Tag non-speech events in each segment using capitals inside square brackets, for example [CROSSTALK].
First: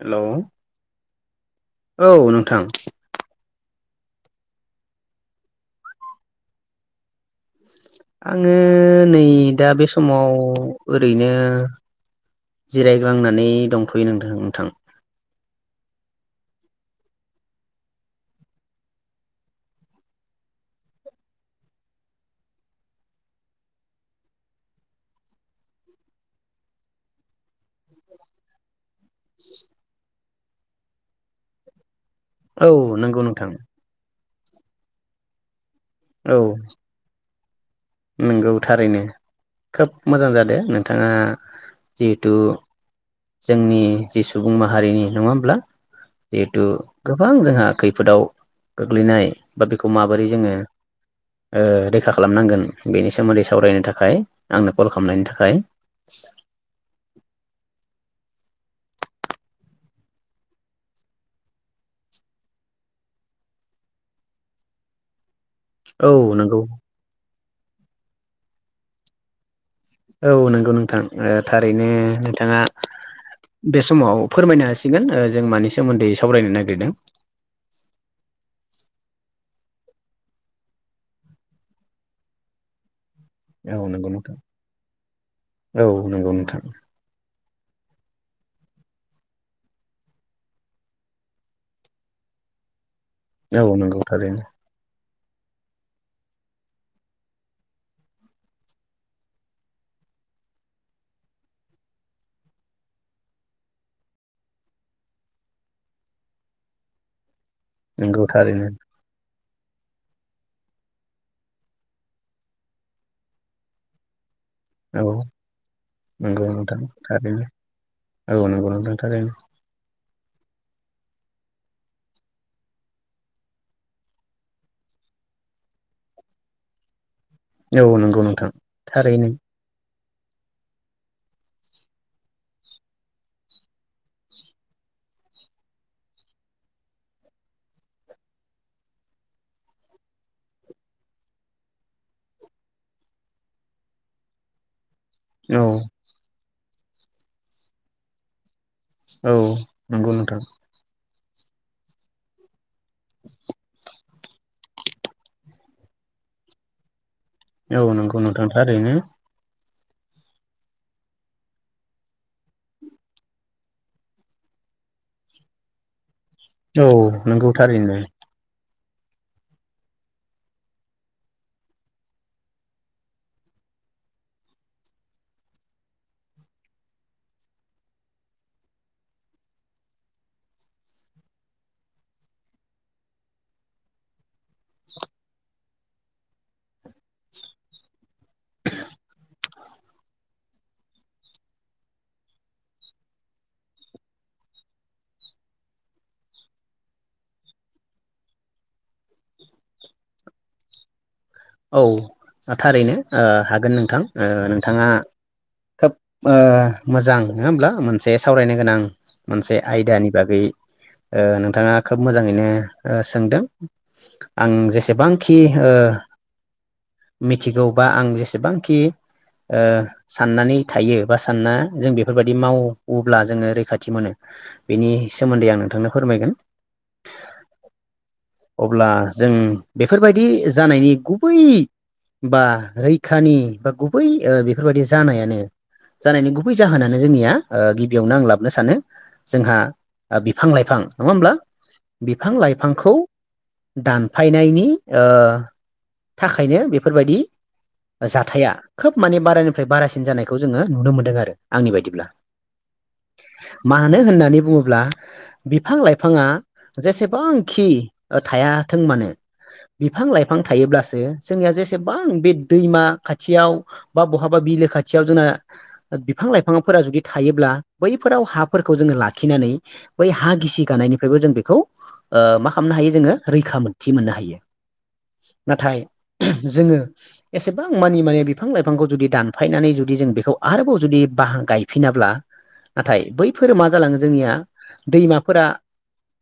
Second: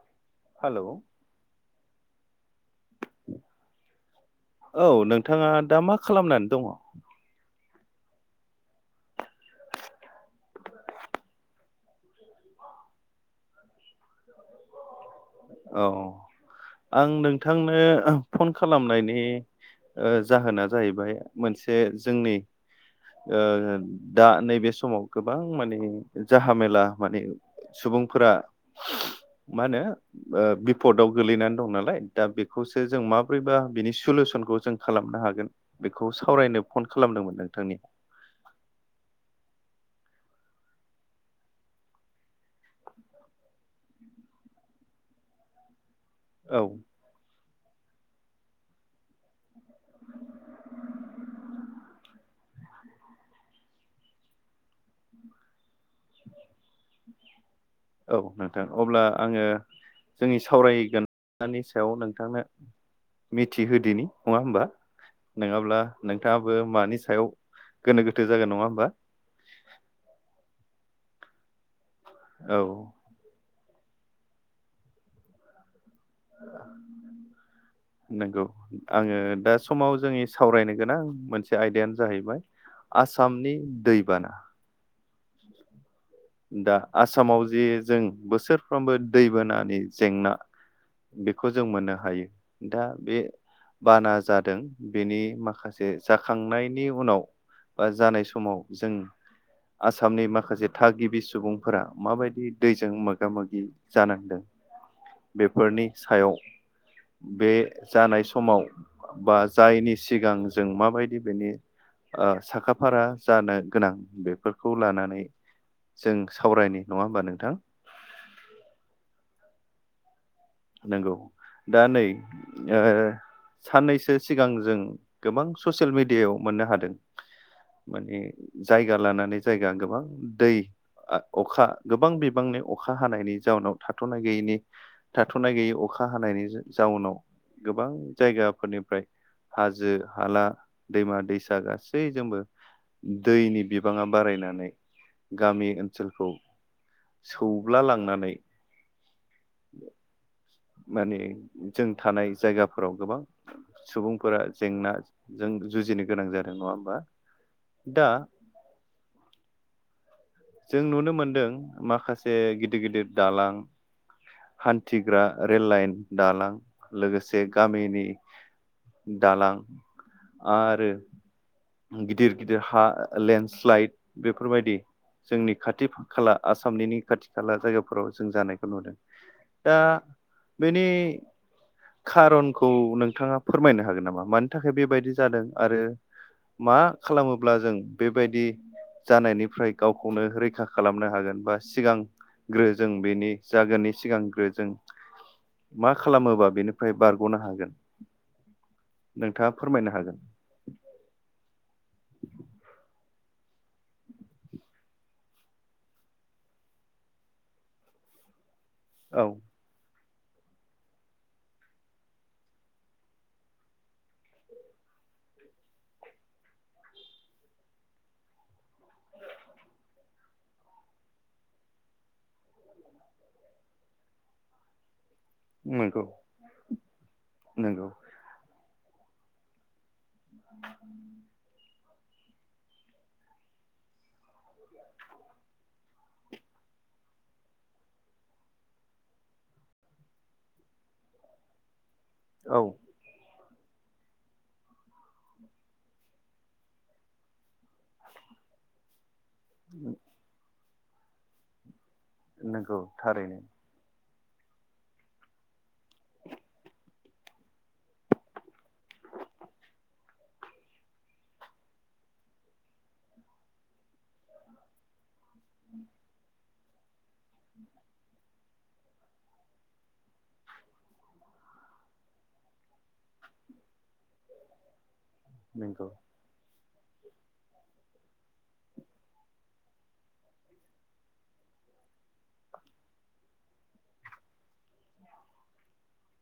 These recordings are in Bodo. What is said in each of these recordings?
हेलौ हेलौ औ नोंथां औ नोंथाङा दा मा खालामनानै दङ? आङो नै दा बे समाव ओरैनो जिरायग्रांनानै दंथ'यो नोंथ नोंथां। औ आं नोंथांनो फन खालामनायनि जाहोना जाहैबाय मोनसे जोंनि ओ दा नैबे समाव गोबां माने जाहामेला माने सुबुंफोरा मा होनो ओ बिपदाव गोगलैनानै दं नालाय दा औ बेखौसो जों नंगौ नोंथां माब्रैबा बिनि सलुसन खौ जों खालामनो हागोन। बेखौ औ सावरायनो फन खालामदोंमोन नोंथांनिया नंगौ थारैनो खोब मोजां जादों नोंथाङा जिहेथु जोंनि जि सुबुं माहारिनि नङा होमब्ला औ जिहेथु गोबां जोंहा खैफोदाव गोग्लैनाय बा बेखौ माबोरै जोङो ओ रैखा खालामनांगोन बेनि सोमोन्दै सावरायनो थाखाय आंनो कल खालामनायनि थाखाय। [INAUDIBLE] औ नोंथां अब्ला आङो जोंनि सावरायगोनानि सायाव नोंथांनो मिथिहोदोनि नङा होमबा नङाब्ला औ नोंथाङाबो नंगौ मानि सायाव गोनो गोथो जागोन नङा होमबा औ नंगौ नोंथां थारैनो औ नोंथाङा बे समाव फोरमायनो हासिगोन ओ जों मानि सोमोन्दै सावरायनो नागिरदों नंगौ आङो दा समाव जोंनि सावरायनो गोनां मोनसे आयदायानो जाहैबाय आसामनि औ नंगौ नोंथां दैबाना औ नंगौ नोंथां दा आसामाव जे जों बोसोरफ्रोमबो दैबानानि जेंना बेखौ जों मोननो हायो दा बे औ नंगौ बाना थारैनो जादों बेनि माखासे जाखांनायनि उनाव बा जानाय समाव जों आसामनि माखासे थागिबि सुबुंफोरा माबायदि दैजों मोगा मोगि जानांदों बेफोरनि सायाव बे जानाय नंगौ समाव थारैनो बा जाियनि सिगां जों माबायदि बेनि साखाफारा जानो गोनां बे बेफोरखौ लानानै औ जों नंगौ सावरायनि नोंथां नङा होमबा थारैनो नोंथां औ नोंगौ नोंथां थारैनो नंगौ दा नै ओ साननैसो सिगां जों गोबां ससियेल मिडियायाव मोननो हादों औ माने नंगौ नोंथां जायगा थारैनो लानानै जायगा गोबां दै अखा गोबां बिबांनि अखा हानायनि जाउनाव थाथ'नाय गैयैनि थाथ'नाय गैयै अखा हानायनि जाउनाव गोबां जायगाफोरनिफ्राय हाजो हाला दैमा दैसा गासैजोंबो दैनि बिबाङा बारायनानै औ गामि ओनसोलखौ सौब्ला लांनानै औ नंगौ नोंथां माने जों थानाय जायगाफोराव गोबां सुबुंफोरा जेंनाजों जुजिनो गोनां जादों नङा होमबा औ दा नंगौ नोंथां थारैनो जों नुनो मोनदों माखासे गिदिर गिदिर दालां हान्थिग्रा रेल लाइन दालां औ लोगोसे नंगौ थारैनो गामिनि दालां आरो गिदिर गिदिर हा लेन्डस्लाइद बेफोरबायदि जोंनि खाथि खाला आसामनि खाथि खाला जायगाफोराव जों जानायखौ नुदों दा बेनि खारनखौ नोंथाङा फोरमायनो हागोन नामा मानि थाखाय बेबायदि जादों आरो मा खालामोब्ला जों बेबायदि जानायनिफ्राय गावखौनो रैखा खालामनो हागोन बा सिगां ग्रो जों बेनि जागोननि सिगांग्रो जों मा खालामोबा बेनिफ्राय बारग'नो हागोन नोंथाङा फोरमायनो हागोन औ थारैनो ओ हागोन नोंथां ओ नोंथाङा खोब ओ मोजां नङा होमब्ला मोनसे सावरायनो गोनां औ मोनसे आयदानि बागै ओ नोंथाङा खोब मोजाङैनो ओ सोंदों आं जेसेबांखि ओ [INAUDIBLE] मिथिगौबा आं जेसेबांखि ओ साननानै थायो बा सानना जों बेफोरबायदि मावोब्ला जोङो रैखाथि मोनो बेनि सोमोन्दै आं नोंथांनो नंगौ फोरमायगोन नंगौ अब्ला जों बेफोरबायदि जानायनि गुबै बा रैखानि बा गुबै ओ बेफोरबायदि जानायानो जानायनि गुबै जाहोनानो जोंनिया गिबियावनो आं लाबोन सानो जोंहा बिफां लाइफां नङा होमब्ला बिफां औ लाइफांखौ दानफायनायनि ओ थाखायनो बेफोरबायदि जाथाया खोब माने बारानिफ्राय बारासिन जानायखौ जोङो नुनो मोन्दों आरो आंनि बायदिब्ला। नोंगौ थारैनो मानो होननानै बुङोब्ला बिफां लाइफाङा जेसेबांखि थायाथों मानो बिफां लाइफां थायोब्लासो जोंनिया जेसेबां बे दैमा खाथियाव बा बहाबा बिलो खाथियाव जोंना बिफां लाइफ बिफांफोरा जुदि थायोब्ला बैफोराव हाफोरखौ जोङो लाखिनानै बै हा गिसि गानायनिफ्रायबो जों बेखौ ओ मा खालामनो हायो जोङो रैखा मोनथि मोननो हायो नाथाय नंगौ जोङो एसेबां मानि मानिे बिफां लाइफांखौ ज बाहा गायफिनाब्ला नाथाय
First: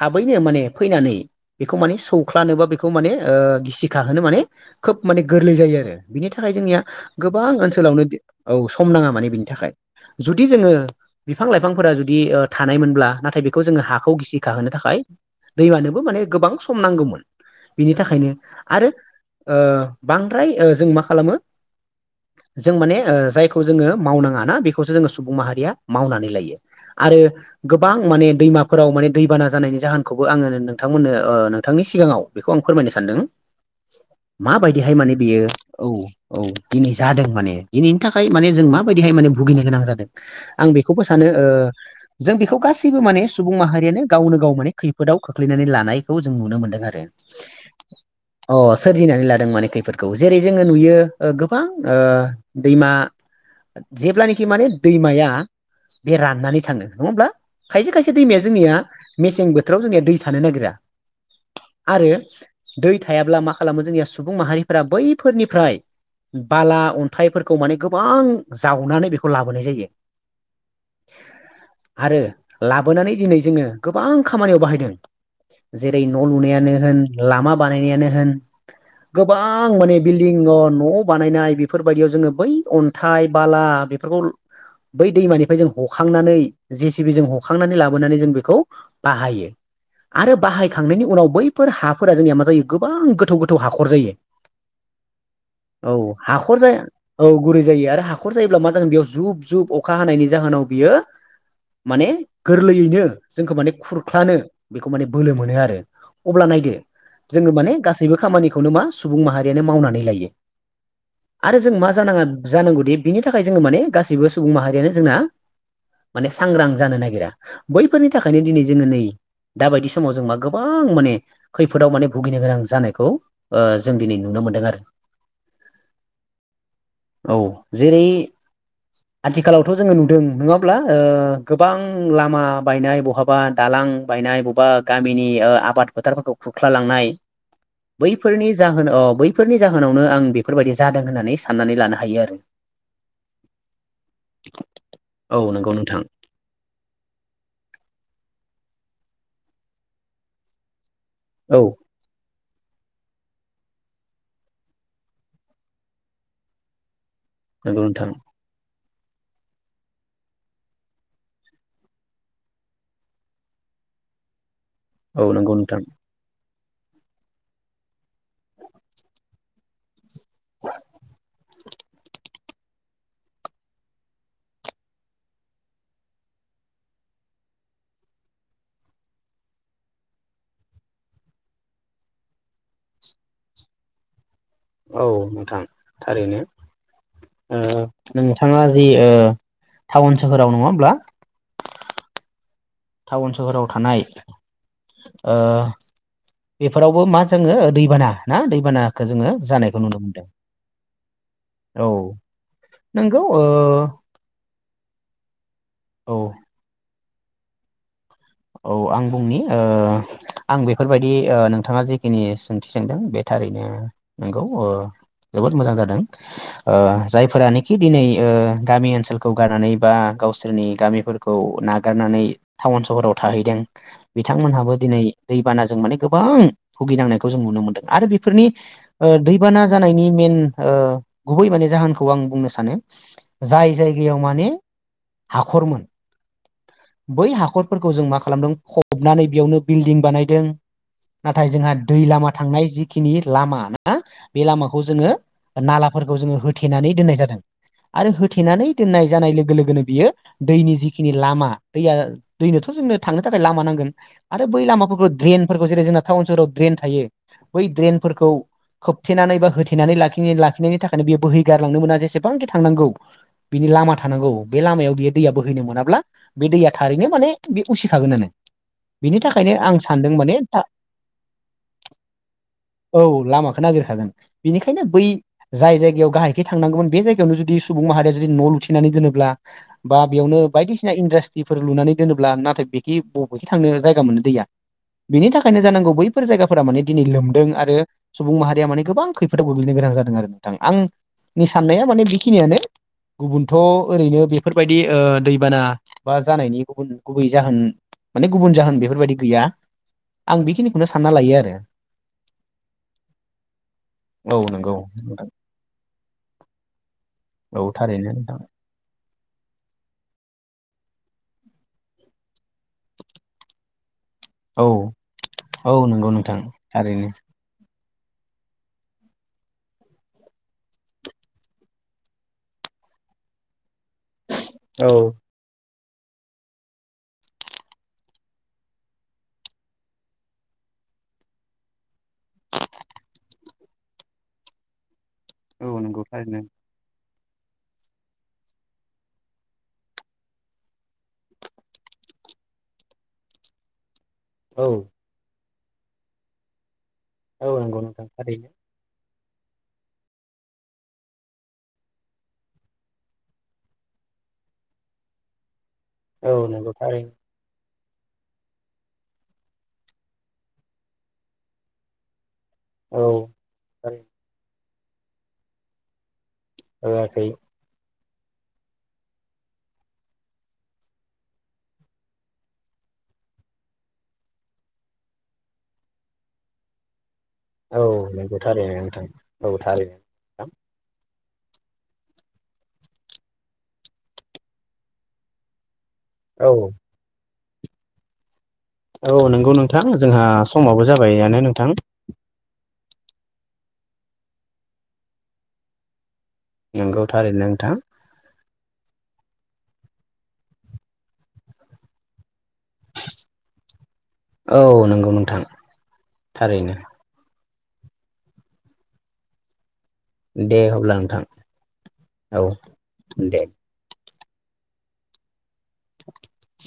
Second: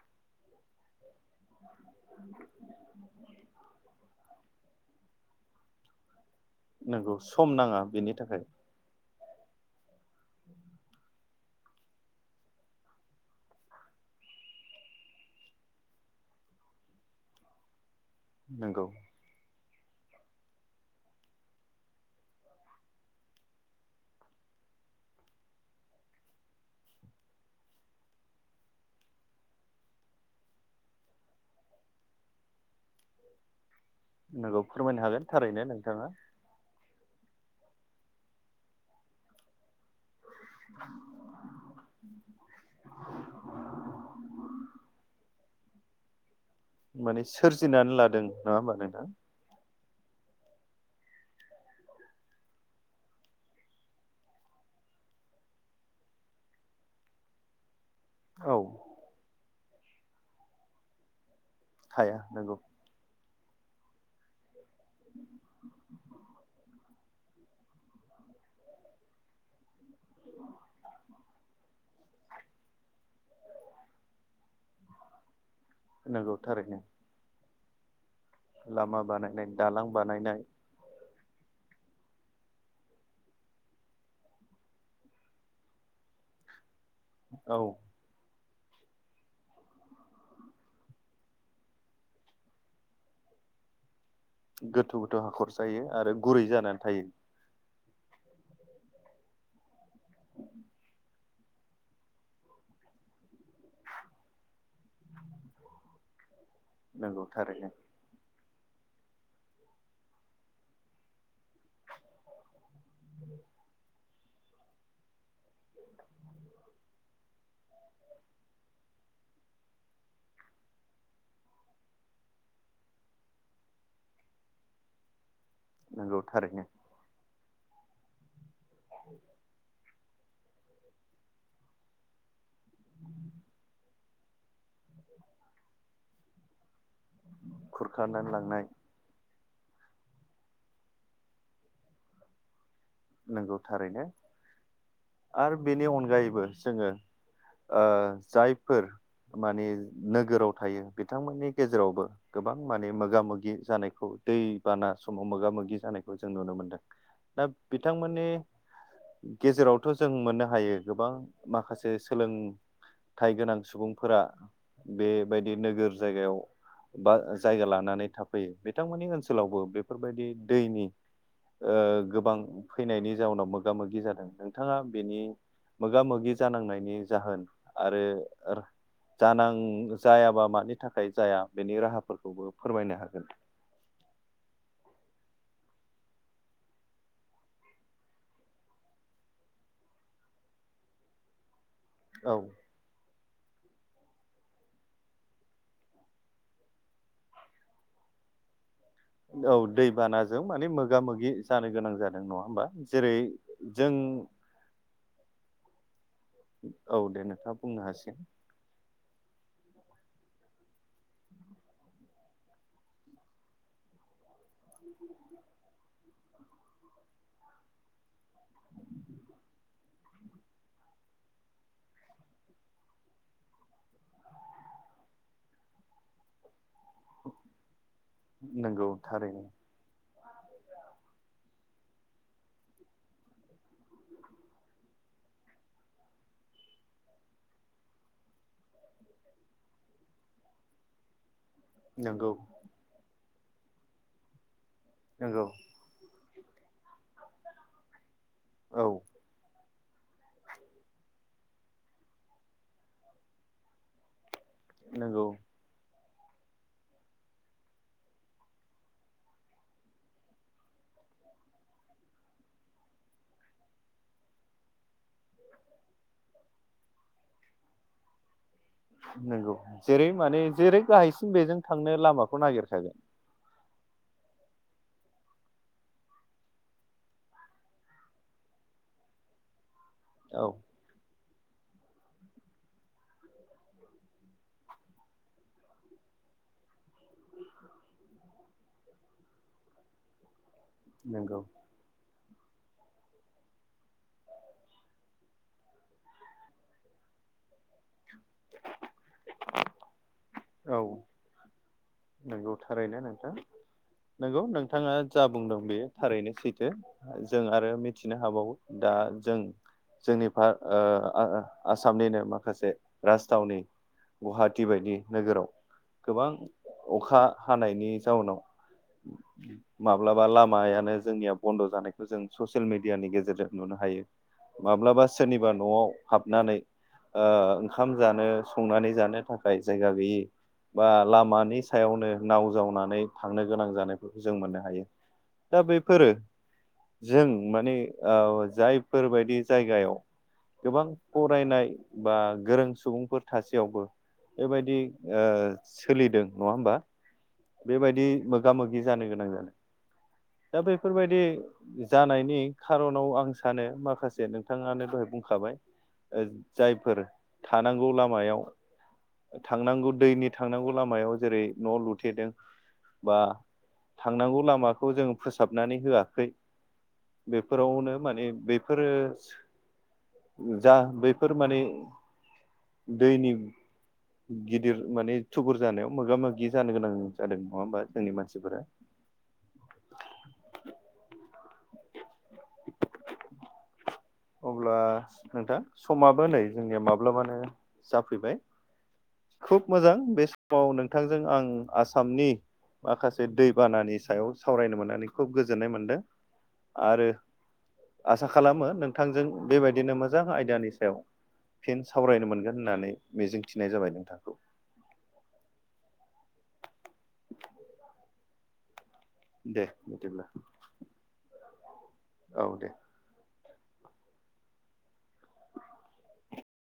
थाबैनो माने फैनानै बेखौ माने सौख्लानो बा बेखौ माने गिसिखाहोनो माने खोब माने गोरलै जायो आरो बिनि थाखाय जोंनिया नंगौ सम गोबां नाङा ओनसोलावनो बेनि थाखाय औ सम नाङा माने बि थाखाय जुदि जोङो बिफां लाइफांफोरा जुदि थानायमोनब्ला नाथाय बेखौ जोङो हाखौ गिसि बाहोनो थाखाय दैमानोबो माने गोबां सम नांगौमोन बिनि थाखायनो नंगौ आरो ओ बांद्राय जों मा खालामो जों माने ओ जायखौ जोङो मावनाङा ना बेखौसो जोङो सुबुं माहारिया मावनानै लायो आरो गोबां माने दैमाफोराव माने दैबाना जानायनि जाहोनखौबो आङो नोंथांमोननो नोंथांनि सिगाङाव बेखौ आं फोरमायनो सानदों [INAUDIBLE] माबायदिहाय फोरमायनो माने हागोन बेयो थारैनो औ नोंथाङा औ दिनि जादों माने बेनि थाखाय माने जों माबायदिहाय माने भुगिनो गोनां जादों आं बेखौबो सानो ओ जों बेखौ गासैबो माने सुबुं माहारियानो गावनो गाव माने खैफोदाव खो खोख्लैनानै लानायखौ जों नुनो मोनदों आरो माने सोरजिनानै लादों नङा अ होमबा नोंथां सोरजिनानै लादों माने खैफद खौ जेरै जोङो नुयो जेब्लानाखि माने दैमाया बे राननानै थाङो नङा होमब्ला खायसे खायसे दैमाया औ जोंनिया मेसें बोथोराव जोंनिया दै थानो नागिरा आरो हाया नंगौ दै थायाब्ला मा खालामो जोंनिया सुबुं माहारिफोरा बैफोरनिफ्राय बाला अन्थाइफोरखौ माने गोबां जावनानै बेखौ लाबोनाय जायो आरो लाबोनानै दिनै जोङो गोबां खामानियाव बाहायदों जेरै न' नंगौ थारैनो लुनायानो होन लामा बानायनायानो होन लामा बानायनाय गोबां दालां माने बिल्दिं बानायनाय न न' बानायनाय बेफोरबायदियाव जोङो बै अन्थाइ बाला बेफोरखौ बै दैमानिफ्राय जों हखांनानै जे सि बि जों औ हखांनानै लाबोनानै जों बेखौ बाहायो आरो बाहायखांनायनि उनाव बैफोर हाफोरा जोंनिया मा जायो गोबां गोथौ गो थौ हाखर जायो गोथौ गोथौ हाखर जायो औ आरो गुरै हाखर जाया जानानै थायो औ गुरै जायो आरो हाखर जायोब्ला मा जागोन बेयाव जुब जुब अखा हानायनि जाहोनाव बियो माने गोरलैयैनो जोंखौ माने खुरख्लानो बेखौ माने बोलो मोनो आरो अब्ला नायदो नंगौ जोङो थारैनो माने गासैबो खामानिखौनो मा सुबुं माहारियानो मावनानै लायो आरो जों मा जानाङा जानांगौदि बिनि थाखाय जोङो माने गासैबो सुबुं माहारियानो जोंना माने सांग्रां जानो नागिरा बैफोरनि थाखायनो दिनै जोङो नै दा बायदि समाव जों मा गोबां माने खैफोदाव माने भुगिनो गोनां जानाय खौ ओ जों दिनै नुनो मोनदों आरो नंगौ थारैनो औ जेरै आथिखालावथ' जोङो नु दों नङाब्ला ओ गोबां लामा बायनाय बहाबा दालां बायनाय बबेबा गामिनि ओ आबाद फोथारफोरखौ खुरख्ला लांनाय खुरखानानै बैफोरनि लांनाय जाहोन ओ बैफोरनि जाहोनावनो आं बेफोरबायाददि जादों होननानै साननानै लानो हायो आरो नंगौ थारैनो औ आरो नंगौ बेनि नोंथां अनगायैबो जोङो ओ जाय फोर माने नोगोराव थायो बिथांमोननि औ गेजेरावबो गोबां माने मोगा मोगि जानायखौ दैबाना समाव मोगा मोगि जानायखौ जों नुनो मोनदों दा नंगौ नोंथां बिथांमोननि गेजेरावथ' जों मोननो हायो गोबां माखासे सोलों थाय गोनां सुबुंफोरा औ बेबायदि नंगौ नोंथां नोगोर जायगायाव बा जायगा लानानै थाफैयो बिथांमोननि ओनसोलावबो बेफोर बेबायदि दैनि ओ गोबां फैनायनि जाउनाव मोगा मोगि जादों नोंथाङा बेनि मोगा मोगि जानांनायनि जाहोन आरो जानां जायाबा मानि थाखाय जाया बेनि राहाफोरखौबो फोरमायनो हागोन औ नोंथां थारैनो ओम नोंथाङा जि ओ टाउन सोहोराव नङा हब्ला औ टाउन सोहोराव थानाय ओ बेफोरावबो मा जोङो दैबाना ना दैबाना औ दैबानाजों माने मोगा मोगि जानो औ गोनां जादों नङा होमबा जेरै नंगौ ओ जों उम औ औ दे नोंथाङा बुंनो हासिगोन औ आं बुंनि ओ आं बेफोरबायदि ओ नोंथाङा जिखिनि सोंथि सोंदों बे थारैनो नंगौ अ जोबोद मोजां जादों ओ जायफोरानोखि दिनै ओ गामि ओनसोलखौ गारनानै बा गावसोरनि गामिफोरखौ नागारनानै टाउन सहराव थाहैदों बिथांमोनहाबो दिनै दैबानाजों माने गोबां भुगिनांनायखौ जों नुनो मोन्दों आरो बेफोरनि नंगौ ओ थारैनो दैबाना जानायनि मेन ओ गुबै माने जाहोनखौ आं बुंनो सानो जाय जायगायाव माने हाखरमोन बै हाखरफोरखौ जों मा खालामदों फबनानै बेयावनो बिल्डिं बानायदों नाथाय जोंहा दै लामा नंगौ थांनाय जिखिनि लामा ना बे लामाखौ जोङो नंगौ नालाफोर जोंङो होथेनानै दोनाय जादों आरो होथेनानै औ दोनाय जानाय लोगो लोगोनो बियो दैनि जि जिखिनि लामा दैया दैनोथ' जोंनो थांनो थाखाय लामा नांगोन आरो बै लामाफोरखौ नंगौ ड्रेनफोरखौ जेरै जोंना टाउन सोहराव ड्रेन थायो बै ड्रेनफोरखौ खोबथेनानै बा होथेनानै लाखि लाखिनायनि थाखायनो बेयो बोहैगारलांनो मोना जेसेबांखि थांनांगौ बिनि लामा थानांगौ बे लामायाव बियो दैय बो होैनो मोना ब्ला बे दैया थारैनो माने बे उसिखागोनानो बेनि नंगौ थाखायनो आं जेरै सानदों माने जेरै गाहायसिम बेजों थांनो लामाखौ नागिरखागोन औ लामाखौ नागिरखागोन बेनिखायनो बै जाय जायगायाव गाहायखै थांनांगोमोन बे जायगायावनो जुदि सुबुं माहारिया जुदि न' लु थिनानै दोनोब्ला बा बेयावनो औ [UNINTELLIGIBLE] इन्डास्ट्रिफोर लुनानै दोनोब्ला नाथाय बेखि बबेखि थांनो जायगा मोनो दैया बिनि थाखायनो जानांगौ बैफोर जायगाफोरा माने दिनै लोमदों आरो सुबुं माहारिया माने गोबां खैफोदाव गोग्लैनो गो नां जादों आरो थां नंगौ आंनि साननाया माने बेखिनियानो गुबुनथ' ओरैनो बेफोरबायदि ओ दै बाना बा जानायनि गुबुन गुबै जाहोन माने गुबुन जाहोन बेफोरबायदि गैया। आं औ बेखिनिखौनो सानना लायो आरो नंगौ थारैनो नोंथां औ नंगौ नोंथाङा जा नोंथां। बुंदों बे थारैनो सैथो जों औ आरो थारैनो मिथिनो नोंथां हाबावो दा जों जोंनिफा ओ आ आसामनिनो मा खासे राजथावनि औ गुवाहाटि बायदि नोगोराव औ नंगौ गोबां नोंथां थारैनो। अखा हानायनि जाउनाव माब्लाबा लामायानो जोंनिया बन्द' जानायखौ जों ससियेल मिडियानि गेजेरजों नुनो हायो औ माब्लाबा सोरनिबा न'आव हाबनानै ओ ओंखाम जानो संनानै जानो थाखाय जायगा गैयि बा लामा नि सायावनो नाव जावनानै थांनो गोनां जानायफोरखौ जों मोननो हायो। दा औ नंगौ बेफोरो थारैनो जों माने ओ जायफोरबायदि जायगायाव गोबां फरायनाय बा गोरों सुबुंफोर थासेयावबो औ बेबायदि ओ सोलिदों नङा होमबा? औ नंगौ बेबायदि नोंथां थारैनो मोगा मोगि जानो गोनां जादों दा बैफोरबायदि जानायनि खार'नाव आं सानो माखासे नोंथाङानो दहाय बुंखाबाय ओ औ नंगौ जायफोर थारैनो था नांगौ लामायाव थांनांगौ दैनि थांनांगौ लामायाव जेरै न' लुथेदों औ बा थांनांगौ लामाखौ जों फोसाबनानै होआखै होआखै बेफोरावनो माने बेफोरो जा बैफोर माने दैनि गिदिर माने थुबुर जानायाव मोगा मोगि जानो गोनां जादों नङा होमबा औ जोंनि नंगौ मानसिफोरा थारैनो नोंथां औ थारैनो नोंथां। अब्ला नोंथां समाबो नै औ जोंनिया माब्लाबानो जाफैबाय औ नंगौ खुब नोंथां मोजां बे जोंहा समाव समाबो नोंथांजों आं जाबायानो नोंथां। आसामनि माखासे दैबानानि सायाव सावरायनो मोननानै खुब गोजोननाय मोनदों। आरो नंगौथारैनो नोंथां। आसा खालामो नोंथांजों बेबायदिनो मोजां आयदानि सायाव फिन सावरायनो मोनगोन होननानै मिजिंथिनाय जाबाय नोंथांखौ। औ नंगौ नोंथां थारैनो दे। बिदिब्ला दे अब्ला नोंथां औ दे।